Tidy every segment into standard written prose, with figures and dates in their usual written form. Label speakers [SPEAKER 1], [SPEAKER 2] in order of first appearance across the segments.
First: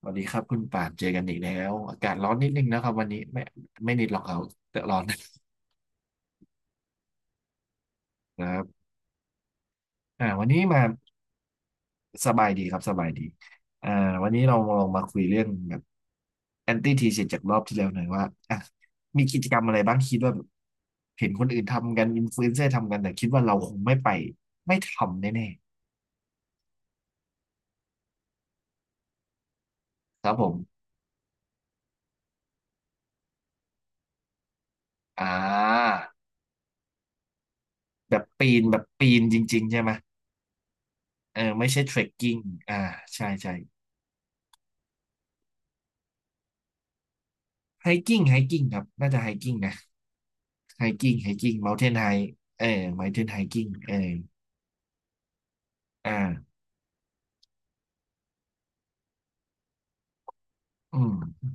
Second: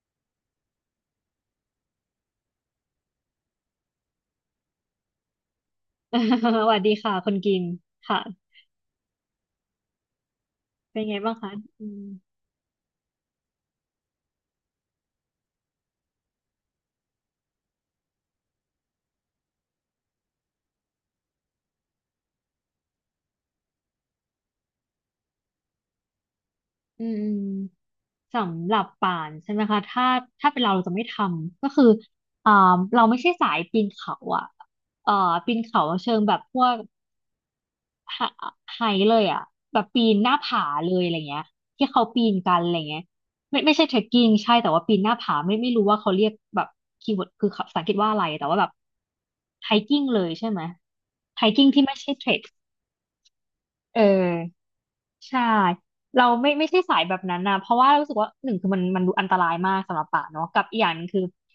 [SPEAKER 1] สวัสดีครับคุณป่านเจอกันอีกแล้วอากาศร้อนนิดนึงนะครับวันนี้ไม่ไม่นิดหรอกเอาแต่ร้อนน
[SPEAKER 2] สวัสดีค่ะคนกินค่ะ
[SPEAKER 1] ะครับวันนี้มา
[SPEAKER 2] เป็นไงบ้างคะอืม
[SPEAKER 1] สบายดีครับสบายดีอ่าวันนี้เราลองมาคุยเรื่องแบบแอนตี้ทีเจากรอบที่แล้วหน่อยว่าอ่ะมีกิจกรรมอะไรบ้างคิดว่าแบบเห็นคนอื่นทำกันอินฟลูเอนเซอร์ทำกันแต่คิดว่าเราคงไม่ไปไม่ทำแน่
[SPEAKER 2] อืมสำหรับป่านใช่ไหมคะถ้า
[SPEAKER 1] ๆครับผ
[SPEAKER 2] ถ้า
[SPEAKER 1] ม
[SPEAKER 2] เป็นเราเราจะไม่ทำก็คืออ่าเราไม่ใช่สายปีนเขาอ่ะเอ่อ
[SPEAKER 1] อ่
[SPEAKER 2] ปีนเขา
[SPEAKER 1] า
[SPEAKER 2] เชิงแบบพวก
[SPEAKER 1] แบ
[SPEAKER 2] ไฮ
[SPEAKER 1] บปีนแบ
[SPEAKER 2] ไฮ
[SPEAKER 1] บปี
[SPEAKER 2] เล
[SPEAKER 1] น
[SPEAKER 2] ย
[SPEAKER 1] จ
[SPEAKER 2] อ่ะ
[SPEAKER 1] ริงๆ
[SPEAKER 2] แบ
[SPEAKER 1] ใช่
[SPEAKER 2] บ
[SPEAKER 1] ไหม
[SPEAKER 2] ปีนหน้าผาเลยอะไร
[SPEAKER 1] เอ
[SPEAKER 2] เงี้
[SPEAKER 1] อ
[SPEAKER 2] ย
[SPEAKER 1] ไม่ใช่
[SPEAKER 2] ที่
[SPEAKER 1] เทร
[SPEAKER 2] เขา
[SPEAKER 1] ค
[SPEAKER 2] ปี
[SPEAKER 1] กิ้
[SPEAKER 2] น
[SPEAKER 1] ง
[SPEAKER 2] กันอะ
[SPEAKER 1] อ่า
[SPEAKER 2] ไรเงี้ย
[SPEAKER 1] ใช่ใช่
[SPEAKER 2] ไม่ใช่เทรคกิ้งใช่แต่ว่าปีนหน้าผาไม่รู้ว่าเขาเรียกแบบคีย์เวิร์ดคือภาษาอั
[SPEAKER 1] ไฮ
[SPEAKER 2] งกฤษว่า
[SPEAKER 1] กิ้
[SPEAKER 2] อะ
[SPEAKER 1] ง
[SPEAKER 2] ไร
[SPEAKER 1] ไฮ
[SPEAKER 2] แต่ว่า
[SPEAKER 1] กิ้ง
[SPEAKER 2] แบบ
[SPEAKER 1] ครับน่าจะไฮกิ้ง
[SPEAKER 2] ไฮ
[SPEAKER 1] นะ
[SPEAKER 2] กิ้งเลยใช่ไหม
[SPEAKER 1] ไฮกิ้งไฮ
[SPEAKER 2] ไฮ
[SPEAKER 1] กิ้ง
[SPEAKER 2] กิ้ง
[SPEAKER 1] เมาน์เท
[SPEAKER 2] ที่
[SPEAKER 1] น
[SPEAKER 2] ไม่
[SPEAKER 1] ไฮ
[SPEAKER 2] ใช่เทรค
[SPEAKER 1] เออเมาน์เทนไฮกิ้งเอ
[SPEAKER 2] เอ
[SPEAKER 1] อ
[SPEAKER 2] อ ใช่
[SPEAKER 1] อ
[SPEAKER 2] เราไม่
[SPEAKER 1] ่า
[SPEAKER 2] ไม่ใช่สายแบบนั้นนะเพราะว่ารู้สึกว่าหนึ่งคือมันดูอันตรายมากสำหรับป่าเนาะกับอีกอย่างห
[SPEAKER 1] อื
[SPEAKER 2] นึงคือ
[SPEAKER 1] ม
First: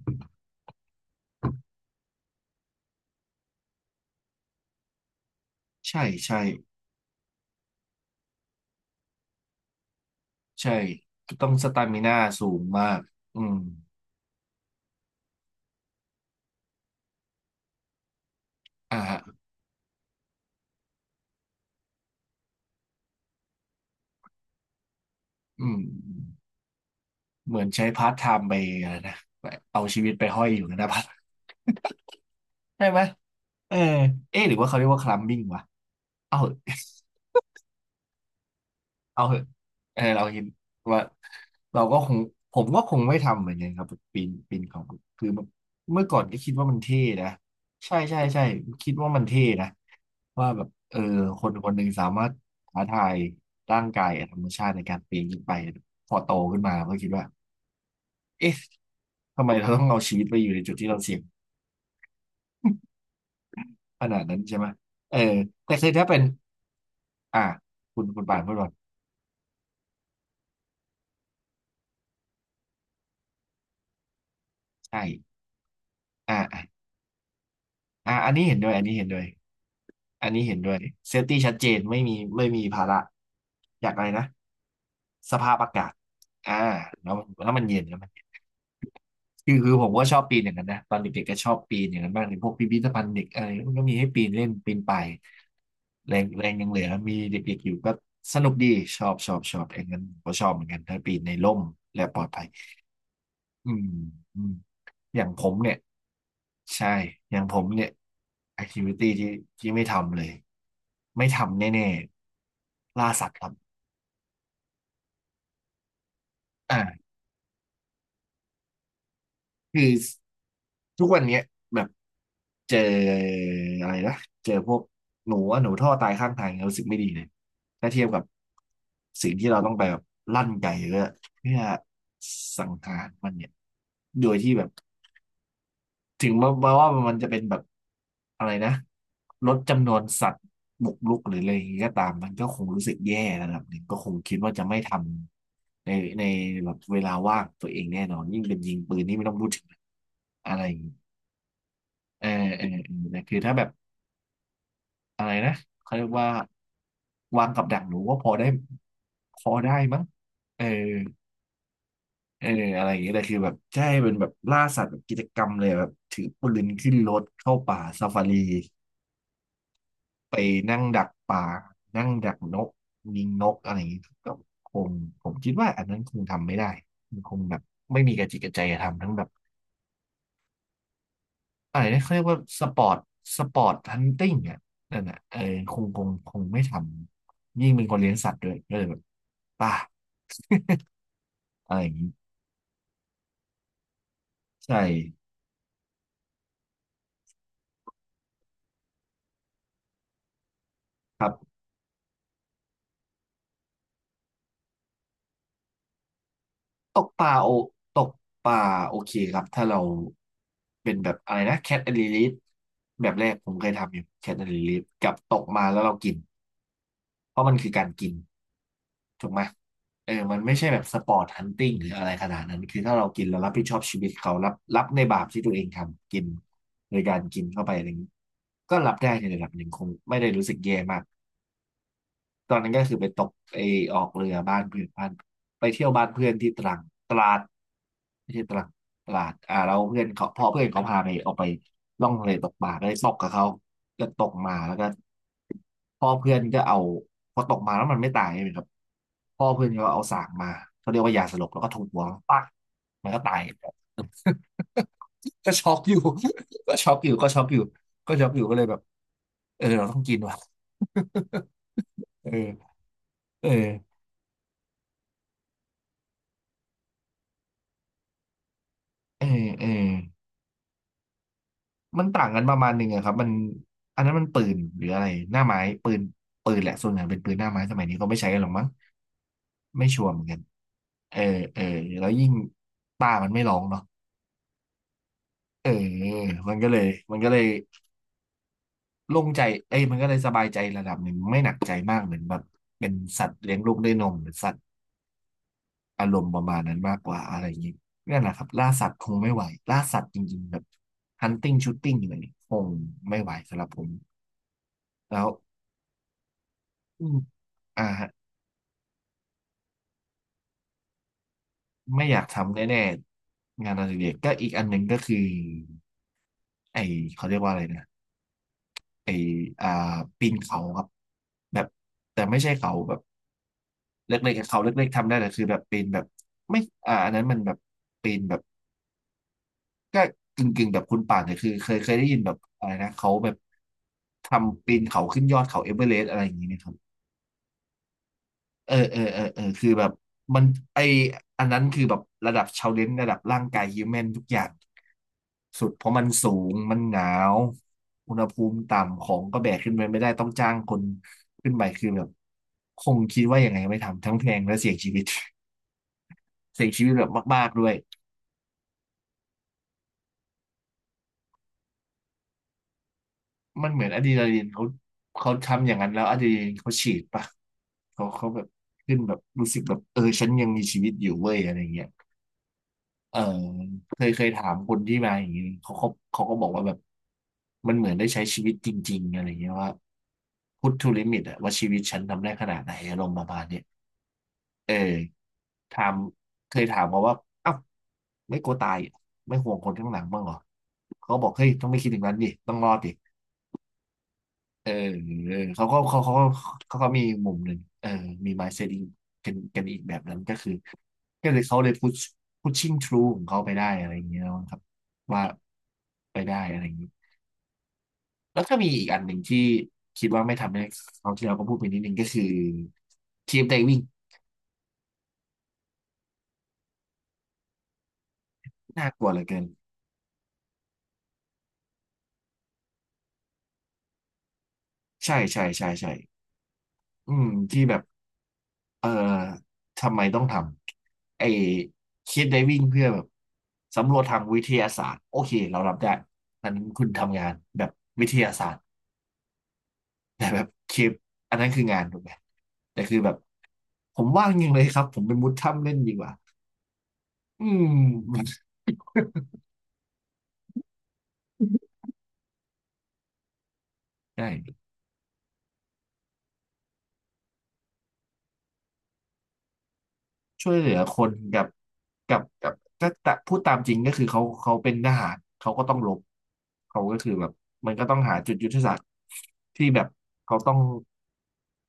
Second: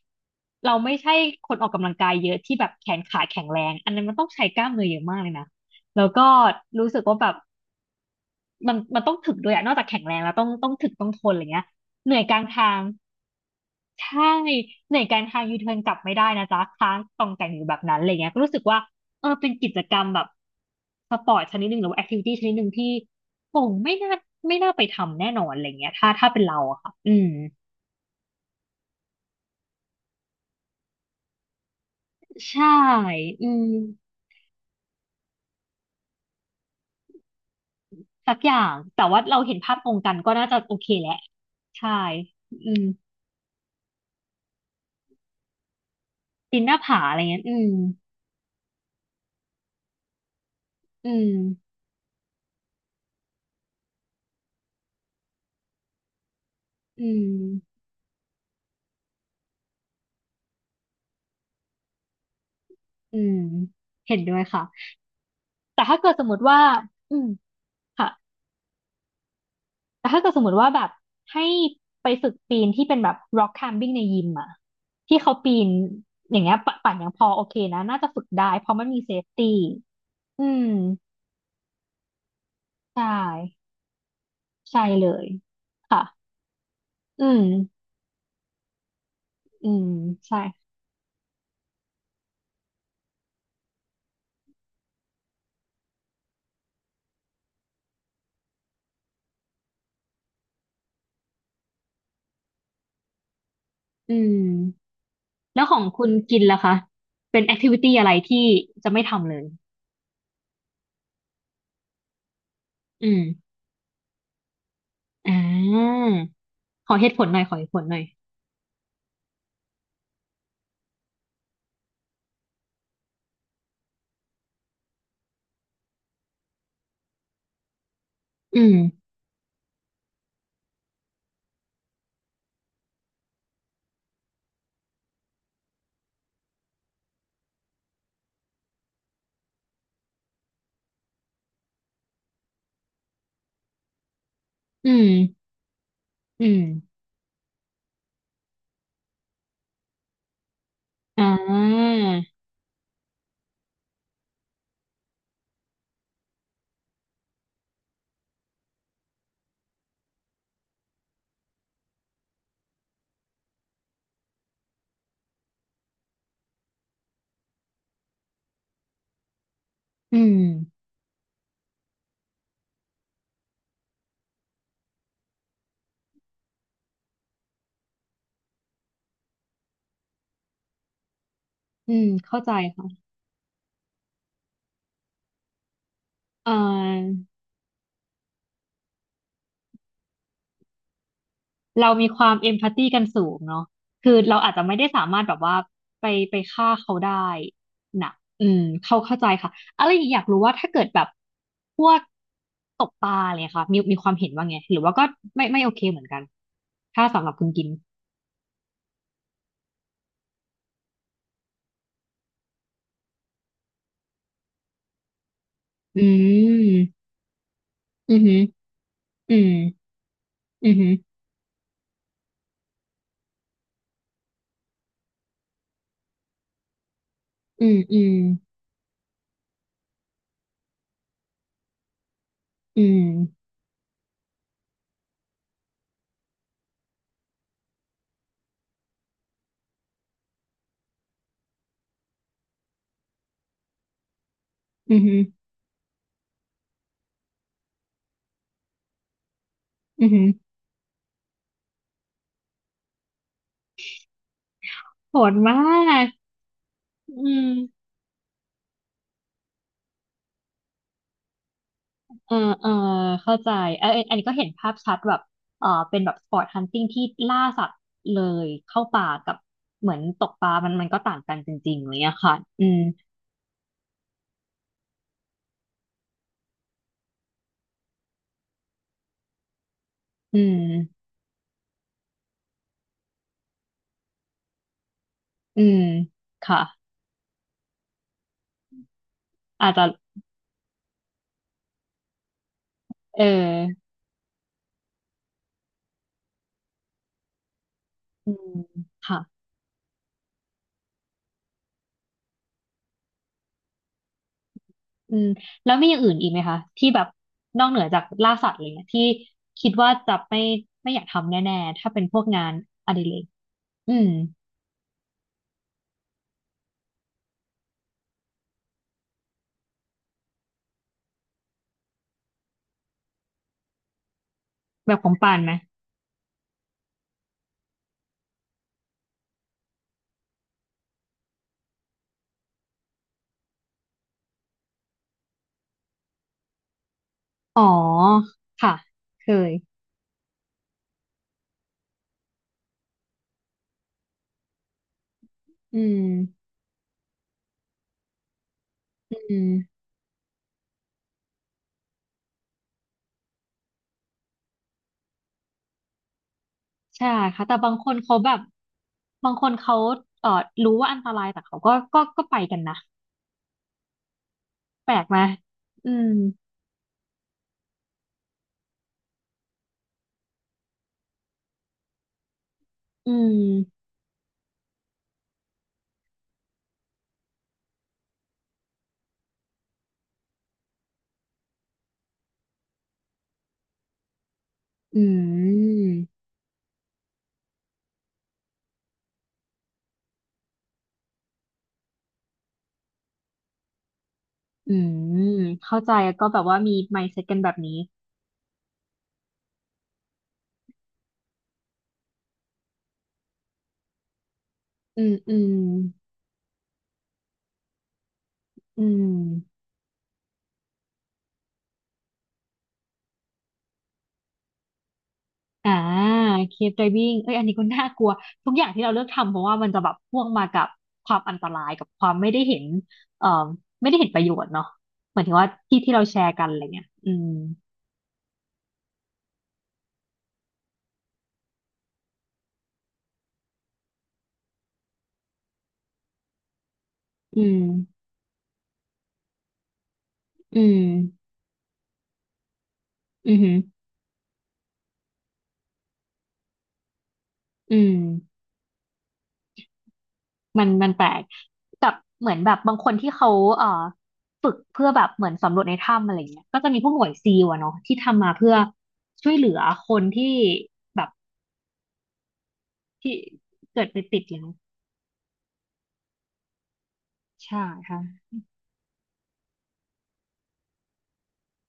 [SPEAKER 2] เราไม่ใช่คนออกกำลังกายเยอะที่แบบแขนขาแข็งแรงอันนั้นมันต้องใช้กล้ามเนื้อเยอะมากเลยนะ
[SPEAKER 1] ใช่
[SPEAKER 2] แล้วก็
[SPEAKER 1] ใช่
[SPEAKER 2] รู้สึกว่าแบบมันต้องถึกด้วยอะนอกจากแข็งแรงแล้วต้องต้อ
[SPEAKER 1] ใช่
[SPEAKER 2] งถึกต้องทนอะไร
[SPEAKER 1] ต้อง
[SPEAKER 2] เงี้
[SPEAKER 1] ส
[SPEAKER 2] ย
[SPEAKER 1] ตามิ
[SPEAKER 2] เห
[SPEAKER 1] น่า
[SPEAKER 2] นื่อยกลาง
[SPEAKER 1] สูง
[SPEAKER 2] ทาง
[SPEAKER 1] มาก อืม
[SPEAKER 2] ใช่ในการทางยูเทิร์นกลับไม่ได้นะจ๊ะค้างตองแต่งอยู่แบบนั้นอะไรเงี้ยก็รู้สึกว่า
[SPEAKER 1] อ่าฮะ
[SPEAKER 2] เออเป็นกิจกรรมแบบสปอร์ตชนิดหนึ่งหรือว่าแอคทิวิตี้ชนิดหนึ่งที่คงไม่น่าไปทำแน่นอนอะ
[SPEAKER 1] อื
[SPEAKER 2] ไร
[SPEAKER 1] ม
[SPEAKER 2] เงี้ยถ้าถ้าเป็นเราอะค่ะอืม
[SPEAKER 1] เหมือนใช้พาร์ทไทม์ไปอะไรนะ เอาชีวิตไปห้อยอยู่นะพัด
[SPEAKER 2] ใช่
[SPEAKER 1] ใช่ไหม
[SPEAKER 2] อืม
[SPEAKER 1] เออเอ๊ะหรือว่าเขาเรียกว่าคลัมบิ้งวะเอ้า
[SPEAKER 2] สักอย่างแต่ว่า
[SPEAKER 1] เอาเห
[SPEAKER 2] เรา
[SPEAKER 1] อะ
[SPEAKER 2] เห็นภาพตร
[SPEAKER 1] เอ
[SPEAKER 2] ง
[SPEAKER 1] อ
[SPEAKER 2] กัน
[SPEAKER 1] เรา
[SPEAKER 2] ก็
[SPEAKER 1] เห็น
[SPEAKER 2] น่าจะโอเค
[SPEAKER 1] ว่า
[SPEAKER 2] แหละ
[SPEAKER 1] เรา
[SPEAKER 2] ใช่
[SPEAKER 1] ก็คงผม
[SPEAKER 2] อื
[SPEAKER 1] ก็
[SPEAKER 2] ม
[SPEAKER 1] คงไม่ทำเหมือนกันครับปีนปีนเขาคือเมื่อก่อนก็คิด
[SPEAKER 2] ปีน
[SPEAKER 1] ว่า
[SPEAKER 2] ห
[SPEAKER 1] มั
[SPEAKER 2] น้า
[SPEAKER 1] นเท่
[SPEAKER 2] ผาอะไร
[SPEAKER 1] นะ
[SPEAKER 2] เงี้ย
[SPEAKER 1] ใช่ใช่ใช่คิดว่ามันเท่นะว่าแบบเออ
[SPEAKER 2] อื
[SPEAKER 1] คนค
[SPEAKER 2] ม
[SPEAKER 1] นหนึ่งสามารถท้าทายร่างกายกับธรรมชาติในการปีนขึ้นไปพอโตขึ้นมาก็คิ
[SPEAKER 2] อื
[SPEAKER 1] ดว่า
[SPEAKER 2] ม
[SPEAKER 1] เอ๊ะทำไมเราต้องเอาชีวิตไปอยู่ในจุดที่เราเสี่ยง
[SPEAKER 2] อืม
[SPEAKER 1] ข
[SPEAKER 2] เห็
[SPEAKER 1] นา
[SPEAKER 2] น
[SPEAKER 1] ด
[SPEAKER 2] ด้
[SPEAKER 1] นั้
[SPEAKER 2] ว
[SPEAKER 1] น
[SPEAKER 2] ย
[SPEAKER 1] ใช่
[SPEAKER 2] ค่ะ
[SPEAKER 1] ไหมเออแต่
[SPEAKER 2] แต่
[SPEAKER 1] คือ
[SPEAKER 2] ถ้า
[SPEAKER 1] ถ้า
[SPEAKER 2] เกิด
[SPEAKER 1] เป็น
[SPEAKER 2] สมมติว่าอืม
[SPEAKER 1] อ่าคุณ
[SPEAKER 2] ค่ะ
[SPEAKER 1] คุณป่านพูดก่อน
[SPEAKER 2] แต่ถ้าเกิดสมมติว่าแบบให้ไปฝึกปีนที่เป็นแบบ rock climbing ในยิมอะ
[SPEAKER 1] ใช่
[SPEAKER 2] ที่เขาปีน
[SPEAKER 1] อ่า
[SPEAKER 2] อย่างเงี้ย
[SPEAKER 1] อ่า
[SPEAKER 2] ปะปั่นยังพอโอเคนะน่าจะฝึก
[SPEAKER 1] อันนี้
[SPEAKER 2] ได้
[SPEAKER 1] เห็น
[SPEAKER 2] เพ
[SPEAKER 1] ด้วย
[SPEAKER 2] ราะ
[SPEAKER 1] อัน
[SPEAKER 2] มัน
[SPEAKER 1] นี้
[SPEAKER 2] มี
[SPEAKER 1] เห็นด้วย
[SPEAKER 2] safety
[SPEAKER 1] อันนี้
[SPEAKER 2] อื
[SPEAKER 1] เห็น
[SPEAKER 2] ม
[SPEAKER 1] ด้วยเซฟตี้ชัดเจนไม่มีไม่มีภาระ
[SPEAKER 2] ใช่
[SPEAKER 1] อยากอะไรนะ
[SPEAKER 2] ใช่เลย
[SPEAKER 1] สภาพอากาศ
[SPEAKER 2] ค่ะ
[SPEAKER 1] อ่าแล้ว
[SPEAKER 2] อื
[SPEAKER 1] แล้วมันเย็
[SPEAKER 2] ม
[SPEAKER 1] นแล้วมันเย็นคือ
[SPEAKER 2] อื
[SPEAKER 1] คือผ
[SPEAKER 2] ม
[SPEAKER 1] มก็ชอบปี
[SPEAKER 2] ใช่
[SPEAKER 1] นอย่างนั้นนะตอนเด็กๆก็ชอบปีนอย่างนั้นบ้างในพวกพิพิธภัณฑ์เด็กอะไรมันก็มีให้ปีนเล่นปีนไปายแรงแรงยังเหลือมีเด็กๆอยู่ก็สนุกดีชอบชอบชอบเอย่างนั้นผมก็ชอบเหมือนกันถ้าปีนในร่มและปลอดภัย อืม
[SPEAKER 2] อื
[SPEAKER 1] อืม
[SPEAKER 2] ม
[SPEAKER 1] อย่างผม
[SPEAKER 2] แล้ว
[SPEAKER 1] เนี่
[SPEAKER 2] ข
[SPEAKER 1] ย
[SPEAKER 2] องคุณกินล่ะคะ
[SPEAKER 1] ใช่อย่า
[SPEAKER 2] เป็
[SPEAKER 1] ง
[SPEAKER 2] นแอ
[SPEAKER 1] ผ
[SPEAKER 2] ค
[SPEAKER 1] ม
[SPEAKER 2] ทิวิ
[SPEAKER 1] เนี่ย
[SPEAKER 2] ตี้อะไรที่จะไม่
[SPEAKER 1] activity ที่
[SPEAKER 2] ทำเลย
[SPEAKER 1] ที่ไม่ทำเลยไม่ทำแน่ๆ
[SPEAKER 2] อื
[SPEAKER 1] ล่าสัตว์ครั
[SPEAKER 2] ม
[SPEAKER 1] บ
[SPEAKER 2] อ่าขอเห
[SPEAKER 1] อ่า
[SPEAKER 2] ตุผลหน่อยขอเหตุผลหน่อย
[SPEAKER 1] คือทุกวันเนี้ยแบบเจออะไรนะเจอพวกหนูอะหนูท่อตายข้างทางเนี่ยรู้สึกไม่ดีเลยถ้าเทียบกับ
[SPEAKER 2] อืม
[SPEAKER 1] สิ่งที่เราต้องไปแบบลั่นไก่เพื่อเพื่อสังหารมันเนี่ยโดยที่แบบ ถึงมามาว่ามันจะเป็นแบบอะไรนะลดจำนวนสัตว์บุกรุกหรืออะไรอย่างนี้ก็ตามมันก็คงรู้สึกแย่ระดับหนึ่งก็คงคิดว่าจะไม่ท
[SPEAKER 2] อืม
[SPEAKER 1] ำในใน
[SPEAKER 2] อืม
[SPEAKER 1] แบบเวลาว่างตัวเองแน่นอนยิ่งเป็นยิงปืนนี่ไม่ต้องพูดถึงอะไรอย่างงี้
[SPEAKER 2] อ่า
[SPEAKER 1] เออเออเออแต่คือถ้าแบบอะไรนะเขาเรียกว่าวางกับดักหนูก็พอได้พอได้มั้งเออเอออะไรอย่างเงี้ยแต่คือแบบใช่เป็นแบบล่าสัตว์แบบกิจกรรมเลยแบบถือปืนขึ้นรถเข้าป่าซาฟารี
[SPEAKER 2] อื
[SPEAKER 1] ไป
[SPEAKER 2] ม
[SPEAKER 1] นั่งดักปลา นั่งดักนกยิงนกอะไรอย่างนี้ก็คงผมคิดว่าอันนั้นคงทำไม่ได้มันคงแบบไม่มีกระจิตกระใจจะทำทั้งแบบอะไร
[SPEAKER 2] อื
[SPEAKER 1] นะ
[SPEAKER 2] ม
[SPEAKER 1] เขาเรียกว่า
[SPEAKER 2] เข้าใจ
[SPEAKER 1] สปอร์ต
[SPEAKER 2] ค่ะ
[SPEAKER 1] สปอร์ตฮันติงอ่ะนั่นอ่ะเออคงคงคง
[SPEAKER 2] เอ
[SPEAKER 1] ไม่ท
[SPEAKER 2] อ
[SPEAKER 1] ำยิ่งเป็นคนเลี้ยงสัตว์ด้วยก็เลยแบบป่า อะไรอ
[SPEAKER 2] เรา
[SPEAKER 1] ย่าง
[SPEAKER 2] มี
[SPEAKER 1] นี้
[SPEAKER 2] ความเอมพัตตีกันสูงเนาะคือเราอาจจะไม่
[SPEAKER 1] ใช่
[SPEAKER 2] ได้สามารถแบบว่าไปไปฆ่าเขาได้นะอืมเขาเข้าใจค่ะอะไรอีกอยากรู้ว่าถ้าเกิดแบบ
[SPEAKER 1] ครับ
[SPEAKER 2] พวกตกปลาอะไรเนี่ยค่ะมีมีความเห็นว่าไงหรือว่าก็ไม่โอเคเหมือนกัน
[SPEAKER 1] ต
[SPEAKER 2] ถ้า
[SPEAKER 1] กป
[SPEAKER 2] สำห
[SPEAKER 1] ลา
[SPEAKER 2] รับคุ
[SPEAKER 1] โอ
[SPEAKER 2] ณกิน
[SPEAKER 1] ตกปลาโอเคครับถ้าเราเป็นแบบอะไรนะแคทแอนด์ลิลแบบแรกผมเคยทำอยู่แคทแอนด์ลิลกับตกมาแล้วเรา
[SPEAKER 2] อื
[SPEAKER 1] กิน
[SPEAKER 2] ม
[SPEAKER 1] เพราะมันคือการกิน
[SPEAKER 2] อือหือ
[SPEAKER 1] ถูก
[SPEAKER 2] อื
[SPEAKER 1] ไหม
[SPEAKER 2] ม
[SPEAKER 1] เออมันไม่ใช่
[SPEAKER 2] อือ
[SPEAKER 1] แบบ
[SPEAKER 2] หือ
[SPEAKER 1] สปอร์ตฮันติ g งหรืออะไรขนาดนั้น คือถ้าเรากินเรารับผิดชอบชีวิตเขารับรับในบาปที่ตัวเองทำกินโดยการกินเข้า
[SPEAKER 2] อื
[SPEAKER 1] ไป
[SPEAKER 2] ม
[SPEAKER 1] อะไรอย่า
[SPEAKER 2] อื
[SPEAKER 1] งนี้
[SPEAKER 2] ม
[SPEAKER 1] ก็รับได้ในระดับหนึ่งคงไม่ได้รู้สึกแย่มาก ตอนนั้น
[SPEAKER 2] อื
[SPEAKER 1] ก็คือไป
[SPEAKER 2] ม
[SPEAKER 1] ตกไอออกเรือบ้านเพื่อนบ้านไปเที่ยวบ้านเพื่อนที่ตรังตราดไม่ใช่ตรังตราดเราเพื่อนเขาพอเพื่อนเขาพาไปออกไปล่องทะเลตกปลาก็เลยตกกับเขาก็ตกมาแล้วก็
[SPEAKER 2] อือหือ
[SPEAKER 1] พ่อเพื่อนก็เอาพอตกมาแล้วมันไม่ตายใช่ไหมครับพ่อเพื่อนก็เอา
[SPEAKER 2] อือ
[SPEAKER 1] สา
[SPEAKER 2] หื
[SPEAKER 1] ก
[SPEAKER 2] อ
[SPEAKER 1] มาเขาเรียกว่ายาสลบแล้วก็ทุบหัวปักมันก็ตาย
[SPEAKER 2] โหด
[SPEAKER 1] ก็
[SPEAKER 2] มา
[SPEAKER 1] ช็อกอยู่
[SPEAKER 2] ก
[SPEAKER 1] ก็ช็อกอยู่ก็
[SPEAKER 2] อื
[SPEAKER 1] ช็อกอยู่
[SPEAKER 2] ม
[SPEAKER 1] ก็ช็อกอยู่ก็เลยแบบเออเราต้องกินว่ะ
[SPEAKER 2] เออเออ
[SPEAKER 1] เออ
[SPEAKER 2] เข้า
[SPEAKER 1] เอ
[SPEAKER 2] ใจเออ
[SPEAKER 1] อ
[SPEAKER 2] อันนี้ก็เห็นภาพชัดแบบเออเป็นแบบสปอร์ตฮันติ g งที่ล่าสัตว์เลยเข้าป่า
[SPEAKER 1] เอ
[SPEAKER 2] กับ
[SPEAKER 1] อเออ
[SPEAKER 2] เหมือนตกปลามันก็ต่างกันจริงๆอะไรเล
[SPEAKER 1] มัน
[SPEAKER 2] ยอะ
[SPEAKER 1] ต่าง
[SPEAKER 2] ค่ะ
[SPEAKER 1] กันประ
[SPEAKER 2] อื
[SPEAKER 1] มาณห
[SPEAKER 2] ม
[SPEAKER 1] นึ่งอะครับมันอันนั้นมันปืนหรืออะไรหน้าไม้ปืนปืนแหละส่วนใหญ่เป็นปืนหน้าไม้สมัยนี้ก็ไม่ใช้กันหรอกมั้งไม่ชัวร์เหมือนกั
[SPEAKER 2] อื
[SPEAKER 1] น
[SPEAKER 2] ม
[SPEAKER 1] เออเออแล้วยิ่งป้ามันไม่ร้องเนาะ
[SPEAKER 2] อื
[SPEAKER 1] เออ
[SPEAKER 2] ม
[SPEAKER 1] มัน
[SPEAKER 2] ค่ะ
[SPEAKER 1] ก็เลยมันก็เลยโล่งใจ
[SPEAKER 2] อาจ
[SPEAKER 1] เอ้ย
[SPEAKER 2] จะ
[SPEAKER 1] มันก็เลยสบายใจระดับหนึ่งไม่หนักใจมากเหมือนแบบเป็น
[SPEAKER 2] เอ
[SPEAKER 1] สัตว์เลี้ยงลูกด้ว
[SPEAKER 2] อ
[SPEAKER 1] ยนมหรือสัตว์อารมณ์ประมาณนั้นมากกว่าอะไรอย่างนี้นั่นแห
[SPEAKER 2] อื
[SPEAKER 1] ละครั
[SPEAKER 2] ม
[SPEAKER 1] บล่าสัตว์คง
[SPEAKER 2] ค่ะ
[SPEAKER 1] ไม่ไหวล่าสัตว์จริงๆแบบ hunting shooting อะไรนี่คงไม่ไหวสำหรับผม
[SPEAKER 2] อื
[SPEAKER 1] แล้ว
[SPEAKER 2] มแล้วมีอย่างอื่นอีกไหมคะที่แบ
[SPEAKER 1] อื
[SPEAKER 2] บ
[SPEAKER 1] ม
[SPEAKER 2] นอกเหนื
[SPEAKER 1] อ่า
[SPEAKER 2] อจากล่าสัตว์อะไรเงี้ยที่คิดว่าจะไม่อยากทำแน่ๆถ้าเป็
[SPEAKER 1] ไม่
[SPEAKER 2] น
[SPEAKER 1] อ
[SPEAKER 2] พ
[SPEAKER 1] ยา
[SPEAKER 2] วก
[SPEAKER 1] ก
[SPEAKER 2] งาน
[SPEAKER 1] ทำแน่
[SPEAKER 2] อดิเรก
[SPEAKER 1] ๆงานอ
[SPEAKER 2] อื
[SPEAKER 1] ดิเร
[SPEAKER 2] ม
[SPEAKER 1] กก็อีกอันหนึ่งก็คือไอเขาเรียกว่าอะไรนะไออ่าปีนเขาครับแบบแต่ไม่ใช่เขาแบบเล็กๆเขาเล็ก
[SPEAKER 2] แบ
[SPEAKER 1] ๆ
[SPEAKER 2] บข
[SPEAKER 1] ทำ
[SPEAKER 2] อ
[SPEAKER 1] ได้
[SPEAKER 2] ง
[SPEAKER 1] แต่
[SPEAKER 2] ปาน
[SPEAKER 1] คือ
[SPEAKER 2] ไหม
[SPEAKER 1] แบบปีนแบบไม่อันนั้นมันแบบปีนแบบก็กึ่งๆแบบคุณป่านแต่คือเคยได้ยินแบบอะไรนะเขาแบบทำปีนเขาขึ้นยอดเขาเอเวอเรสต์อะไรอย่างนี้ไหมครับ
[SPEAKER 2] อ๋อ
[SPEAKER 1] เอ
[SPEAKER 2] ค่ะ
[SPEAKER 1] อเออเออ
[SPEAKER 2] เค
[SPEAKER 1] เออ
[SPEAKER 2] ย
[SPEAKER 1] คือแบบมันไออันนั้นคือแบบระดับชาเลนจ์ระดับร่างกายฮิวแมนทุกอย่าง สุด
[SPEAKER 2] อื
[SPEAKER 1] เพราะมั
[SPEAKER 2] ม
[SPEAKER 1] นสูงมันหนาวอุณหภูมิต่ำขอ
[SPEAKER 2] อื
[SPEAKER 1] งก็แบ
[SPEAKER 2] ม
[SPEAKER 1] กขึ้นไปไม่ได้ต้องจ้างคนขึ้นไปคือแบบคงคิดว่ายังไงไม่ทำทั้งแพงและเสี่ยงชีวิต เสี่ยงชีวิตแบ
[SPEAKER 2] ใช่
[SPEAKER 1] บมา
[SPEAKER 2] ค่ะ
[SPEAKER 1] ก
[SPEAKER 2] แต่
[SPEAKER 1] ๆด้ว
[SPEAKER 2] บา
[SPEAKER 1] ย
[SPEAKER 2] งคนเขาแบบบางคนเขาเอ่อรู้ว่าอันตรายแต่เขาก็ก็ไปกันนะ
[SPEAKER 1] มันเหมือนอะดรีนาลีนเขา
[SPEAKER 2] แปลกไหม
[SPEAKER 1] เขาทำอย่าง
[SPEAKER 2] อื
[SPEAKER 1] นั้นแล้ว
[SPEAKER 2] ม
[SPEAKER 1] อะดรีนาลีนเขาฉีดปะเขาแบบขึ้นแบบรู้สึกแบบเออฉันยังมีชีวิตอยู่เว้ยอะไรเงี้ย
[SPEAKER 2] อื
[SPEAKER 1] เออ
[SPEAKER 2] ม
[SPEAKER 1] เคยถามคนที่มาอย่างนี้เขาก็บอกว่าแบบมันเหมือนได้ใช้ชีวิตจริงๆอะไรเงี้ยว่าพุท t ูลิมิตอะว่าชีวิตฉันทำได้ขนาดไหนอารมณ์ประมาณเนี้ยเออ
[SPEAKER 2] อื
[SPEAKER 1] ถา
[SPEAKER 2] ม
[SPEAKER 1] มเคยถามเขาว่าเอ้าไม่กลัวตายเหรอไม่ห่วงคนข้างหลังบ้างเหรอเขาบอกเฮ้ยต้องไม่คิดถึงนั้นดิต้องรอดดิ เออ
[SPEAKER 2] อืม
[SPEAKER 1] เออเขาก็
[SPEAKER 2] เข้าใจ
[SPEAKER 1] เขาเขา
[SPEAKER 2] ก็แบบว่ามี
[SPEAKER 1] เขาก็มี
[SPEAKER 2] mindset
[SPEAKER 1] มุ
[SPEAKER 2] กั
[SPEAKER 1] ม
[SPEAKER 2] นแบ
[SPEAKER 1] หนึ่
[SPEAKER 2] บ
[SPEAKER 1] ง
[SPEAKER 2] นี้
[SPEAKER 1] เออมี mindset อีกกันอีกแบบนั้นก็คือก็เลยเขาเลย pushing through ของเขาไปได้อะไรอย่างเงี้ยครับ
[SPEAKER 2] อืม
[SPEAKER 1] ว่า
[SPEAKER 2] อืม
[SPEAKER 1] ไปได้อะไรอย่างนี้แล้วก็มีอี
[SPEAKER 2] อื
[SPEAKER 1] กอันหนึ่งที่
[SPEAKER 2] ม
[SPEAKER 1] คิดว่าไม่ทำให้เขาวที่เราก็พูดไปนิดนึงก็คือทีมไดวิ่ง
[SPEAKER 2] อ่าเคฟไดวิ่งเอ้ยอันนี้ก็น่ากลัวทุกอย่างที่
[SPEAKER 1] น่า
[SPEAKER 2] เรา
[SPEAKER 1] ก
[SPEAKER 2] เลื
[SPEAKER 1] ลั
[SPEAKER 2] อก
[SPEAKER 1] วเหลือ
[SPEAKER 2] ทำเพ
[SPEAKER 1] เกิน
[SPEAKER 2] ราะว่ามันจะแบบพ่วงมากับความอันตรายกับความไม่ได้เห็นเอ่อไม่ได้เห็นประโยชน์เนาะเห
[SPEAKER 1] ใช่
[SPEAKER 2] มือนถึง
[SPEAKER 1] ใช่
[SPEAKER 2] ว่า
[SPEAKER 1] ใช่
[SPEAKER 2] ที่
[SPEAKER 1] ใช่
[SPEAKER 2] ที่เราแชร์กันอะไรเงี้ย
[SPEAKER 1] อืมที่แบบ เออทำไมต้องทำไอ้คิดไดวิ่งเพื่อแบบสำรวจทางวิทยาศาสตร์โอเคเรารับได้อันนั้นคุณทำงาน
[SPEAKER 2] อืม
[SPEAKER 1] แบบวิทยาศาสตร์แต่แบบ
[SPEAKER 2] อื
[SPEAKER 1] ค
[SPEAKER 2] ม
[SPEAKER 1] ลิปอันนั้นคืองานถูกไหมแต่คือแบบ
[SPEAKER 2] อือหือ
[SPEAKER 1] ผมว่างยิงเลยครับผมเป็นมุดถ้ำเล่นดีกว่าอื
[SPEAKER 2] อืม
[SPEAKER 1] ม
[SPEAKER 2] มันแปลกกับเหมือนแบบบางคนที่เขาเอ่อ
[SPEAKER 1] ใช่
[SPEAKER 2] ฝึก เพื่อแบบเหมือนสำรวจในถ้ำอะไรเงี้ยก็จะมีพวกหน่วยซีลอะเนาะที่ทำมาเพื่อช่วยเหลือคนที่
[SPEAKER 1] ช่วยเหลือค
[SPEAKER 2] แบบ
[SPEAKER 1] นกับถ้า
[SPEAKER 2] ที่
[SPEAKER 1] พูดตามจริง
[SPEAKER 2] เกิด
[SPEAKER 1] ก็
[SPEAKER 2] ไป
[SPEAKER 1] คือ
[SPEAKER 2] ติ
[SPEAKER 1] เขา
[SPEAKER 2] ดอยู่เน
[SPEAKER 1] เขา
[SPEAKER 2] อะ
[SPEAKER 1] เป็นทหารเขาก็ต้องรบเขาก็คือแบบ
[SPEAKER 2] ใช่
[SPEAKER 1] มันก็ต้องหา
[SPEAKER 2] ค่ะ
[SPEAKER 1] จุดยุทธศาสตร์ที่แบบเขาต้อง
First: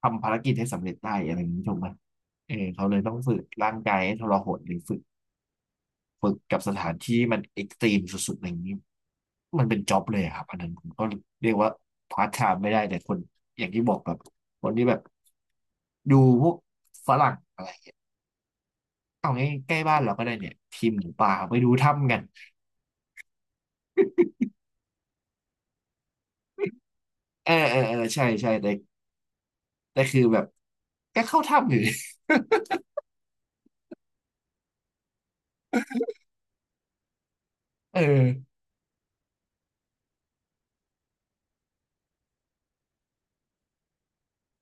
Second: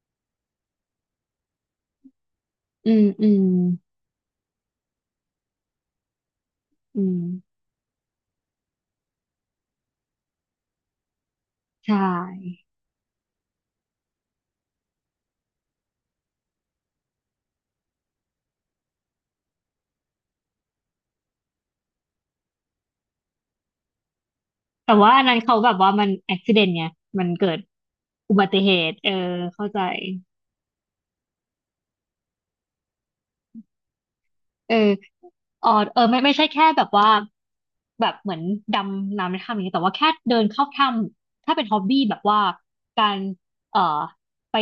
[SPEAKER 1] ทำภารกิจให้สำเร็จได้อะไรอย่างนี้ถูกไหมเออเขา
[SPEAKER 2] อื
[SPEAKER 1] เลย
[SPEAKER 2] ม
[SPEAKER 1] ต้อง
[SPEAKER 2] อื
[SPEAKER 1] ฝึก
[SPEAKER 2] ม
[SPEAKER 1] ร่างกายให้ทรหดหรือฝึกกับสถาน
[SPEAKER 2] อื
[SPEAKER 1] ที่
[SPEAKER 2] ม
[SPEAKER 1] มันเอ็กซ์ตรีมสุดๆอะไรอย่างนี้มันเป็นจ็อบเลยอะครับอันนั้นผมก็เรียกว่า
[SPEAKER 2] ใช
[SPEAKER 1] พาร์ทไท
[SPEAKER 2] ่
[SPEAKER 1] ม์ไม่ได้แต่คนอย่างที่บอกแบบคนที่แบบดูพวกฝรั่ง เอาง่ายใกล้บ้านเราก็ได้เนี่ยทีมหมูป่าไปดูถ้ำกัน
[SPEAKER 2] แต่ว่าอันนั้นเขาแบบว่ามันอุบัติเหตุไงมัน
[SPEAKER 1] เออ
[SPEAKER 2] เกิด
[SPEAKER 1] เออเออใช่
[SPEAKER 2] อุบั
[SPEAKER 1] ใช่
[SPEAKER 2] ติ
[SPEAKER 1] แต่
[SPEAKER 2] เหตุเออเข้าใจ
[SPEAKER 1] แต่คือแบบก็เข้าถ้ำอยู่
[SPEAKER 2] เออ อ๋อเออไม่ใช่แค่แบบว่า
[SPEAKER 1] เอ
[SPEAKER 2] แบบเหมือน
[SPEAKER 1] อ
[SPEAKER 2] ดำน้ำในถ้ำอย่างนี้ยแต่ว่าแค่เดินเข้าถ้ำถ้าเป็นฮอบบี้แบบว่าการเอ่อไป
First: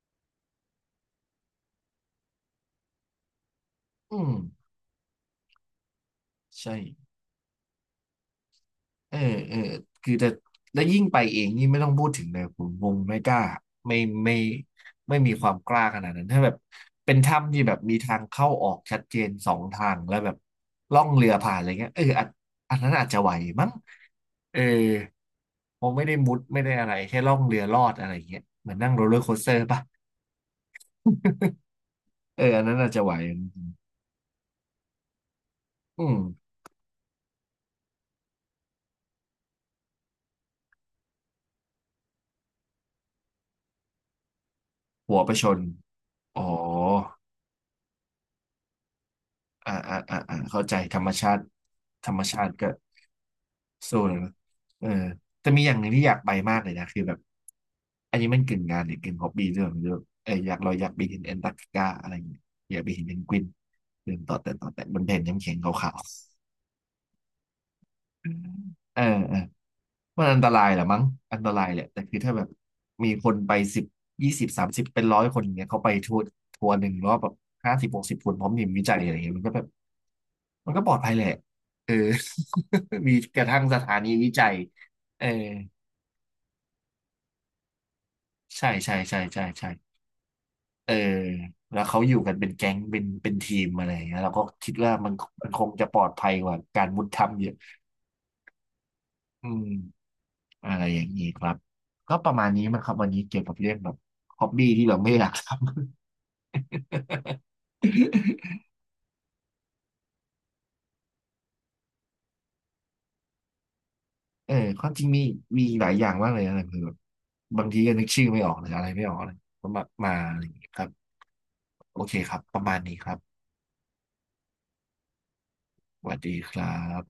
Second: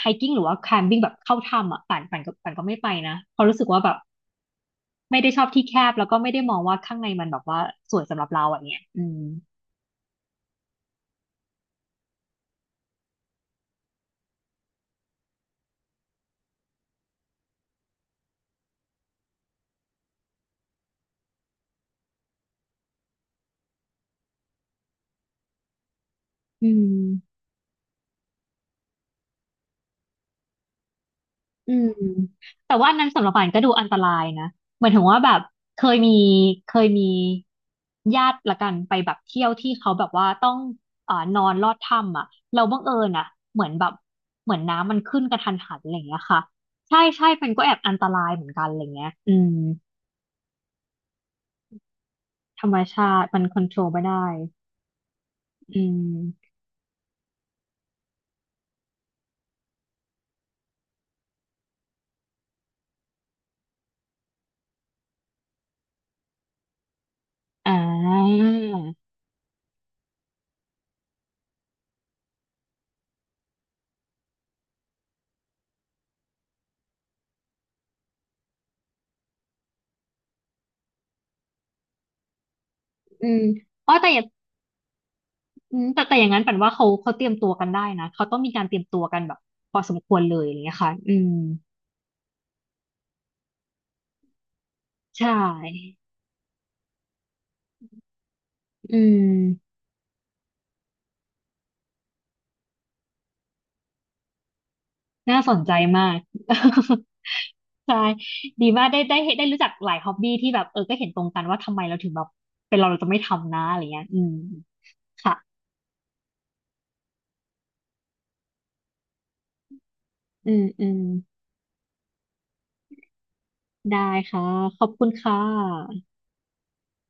[SPEAKER 2] ไฮกิ้งหรือว่าแคมปิ้งแบบเข้าถ้ำอ่ะป่านป่านก็ไม่ไปนะเพราะรู้สึกว่าแบบ
[SPEAKER 1] อืม
[SPEAKER 2] ไม่ได้ชอบที่แคบแล้วก็ไม่ได้มอง
[SPEAKER 1] ใช่
[SPEAKER 2] ว่าข้างในมันแบบว่าสวยสำหรับเราอ่ะเนี่ยอื
[SPEAKER 1] เออ
[SPEAKER 2] ม
[SPEAKER 1] เออคือแต่แล้วยิ่งไปเองนี่ไม่ต้องพูดถึงเลยผมคงไม่กล้าไม่ไม่ไม่มีความกล้าขนาดนั้นถ้าแบบเป็นถ้ำที่แบบมีทางเข้าออกชัดเจนสองทางแล้วแบบล่องเรือผ่านอะไรเงี้ยเอออันนั้นอาจจะไหวมั้งเออผมไม่ได้มุดไม่
[SPEAKER 2] อื
[SPEAKER 1] ได้อะไรแค่ล่อ
[SPEAKER 2] ม
[SPEAKER 1] งเรือลอดอะไรเงี้ยเหมือนนั่งโรลเลอร์โคสเตอร์ปะ
[SPEAKER 2] อืม
[SPEAKER 1] เอออัน
[SPEAKER 2] แต่
[SPEAKER 1] นั้น
[SPEAKER 2] ว่า
[SPEAKER 1] อาจ
[SPEAKER 2] อัน
[SPEAKER 1] จะ
[SPEAKER 2] นั้
[SPEAKER 1] ไห
[SPEAKER 2] น
[SPEAKER 1] ว
[SPEAKER 2] สำหรับป่านก็ดูอันตรายนะเหมือนถึงว่าแบบเคย
[SPEAKER 1] อื
[SPEAKER 2] มี
[SPEAKER 1] ม
[SPEAKER 2] เคยมีญาติละกันไปแบบเที่ยวที่เขาแบบว่าต้องนอนลอดถ้ำอ่ะเราบังเอิญอ่ะเหมือนแบบเหมือนน้ำมัน
[SPEAKER 1] หัว
[SPEAKER 2] ขึ้น
[SPEAKER 1] ไป
[SPEAKER 2] กระ
[SPEAKER 1] ช
[SPEAKER 2] ทัน
[SPEAKER 1] น
[SPEAKER 2] หันอะไรอย่างเงี้ย
[SPEAKER 1] อ๋
[SPEAKER 2] ค่ะ
[SPEAKER 1] อ
[SPEAKER 2] ใช่ใช่มันก็แอบอันตรายเหมือนกันอะไรเงี้ยอืม
[SPEAKER 1] อ่าอ่าอ่าอ่าเข้าใจธรรมชาติ
[SPEAKER 2] ธ
[SPEAKER 1] ก็
[SPEAKER 2] รรมชาติมันคอนโทรล
[SPEAKER 1] สู้
[SPEAKER 2] ไม่
[SPEAKER 1] เลย
[SPEAKER 2] ได้
[SPEAKER 1] นะเออแต่มีอย่าง
[SPEAKER 2] อื
[SPEAKER 1] หนึ่งที่อยากไป
[SPEAKER 2] ม
[SPEAKER 1] มากเลยนะคือแบบอันนี้มันกึ่งงานหรือกึ่งฮอบบี้ด้วยไม่รู้เอออยากเราอยากไปเห็นแอนตาร์กติกาอะไรอย่างเงี้ยอยากไปเห็นเพนกวินเดินต่อแต่บนแผ่นน้ำแข็งขาว
[SPEAKER 2] อ่า
[SPEAKER 1] ๆเออเออ มันอันตรายแหละมั้งอันตรายแหละแต่คือถ้าแบบมีคนไปสิบ2030เป็น100คนอย่างเงี้ยเขาไปทัวร์หนึ่งรอบแบบ5060คนพร้อมทีมวิจัยอะไรเงี้ยมันก็แบบมันก็ปลอดภัยแหละเออ มี
[SPEAKER 2] อื
[SPEAKER 1] ก
[SPEAKER 2] ม
[SPEAKER 1] ระทั่งส
[SPEAKER 2] อ๋
[SPEAKER 1] ถา
[SPEAKER 2] อ
[SPEAKER 1] นี
[SPEAKER 2] แต่
[SPEAKER 1] วิจัยเออ
[SPEAKER 2] อืมแต่อย่างนั้นปันว่าเขาเตรียมตัวกันได้นะเขาต้องมีการ
[SPEAKER 1] ใช่
[SPEAKER 2] เตรียม
[SPEAKER 1] ใช่
[SPEAKER 2] ตัว
[SPEAKER 1] ใช่
[SPEAKER 2] กันแบบ
[SPEAKER 1] ใช่ใช่
[SPEAKER 2] พอสมควรเลยอย่างเงี้ย
[SPEAKER 1] เอ
[SPEAKER 2] ค่ะ
[SPEAKER 1] อ
[SPEAKER 2] อืม
[SPEAKER 1] แล้วเขาอยู่กันเป็นแก๊งเป็นทีมอะไรอย่างเงี้ยเราก็คิดว่ามัน
[SPEAKER 2] ใช่
[SPEAKER 1] มันคงจะปลอดภัยกว่าการมุดถ้ำเยอะ
[SPEAKER 2] อื
[SPEAKER 1] อืม
[SPEAKER 2] ม
[SPEAKER 1] อะไรอย่างนี้ครับก็ประมาณนี้มั้งครับวันนี้เกี่ยวกับเรื่องแบบฮอบบี้ที่เราไม่อยาก
[SPEAKER 2] น่า
[SPEAKER 1] ท
[SPEAKER 2] สนใจมาก
[SPEAKER 1] ำ
[SPEAKER 2] ใช่ดีมากได้รู้จักหลายฮ็อบบี้ที่แบบเออก็เห็นตรงกันว่าทำไมเราถึงแบบเป็นเราจะไม่ทำนะอะไรเงี้ยอืม
[SPEAKER 1] เออความจริงมี
[SPEAKER 2] ค่ะ
[SPEAKER 1] มีหลายอย่างมากเลยนะคือแบบบางทีก็นึกชื่อไม่ออกหรืออะไรไม่ออกเลยก็มาอะไรอ
[SPEAKER 2] อื
[SPEAKER 1] ย่าง
[SPEAKER 2] ม
[SPEAKER 1] เงี้ยค
[SPEAKER 2] อื
[SPEAKER 1] รับ
[SPEAKER 2] ม
[SPEAKER 1] โอเคครับประมาณนี้ครับ
[SPEAKER 2] ได้ค่ะขอบคุณค่
[SPEAKER 1] ส
[SPEAKER 2] ะ
[SPEAKER 1] วัสดีครับ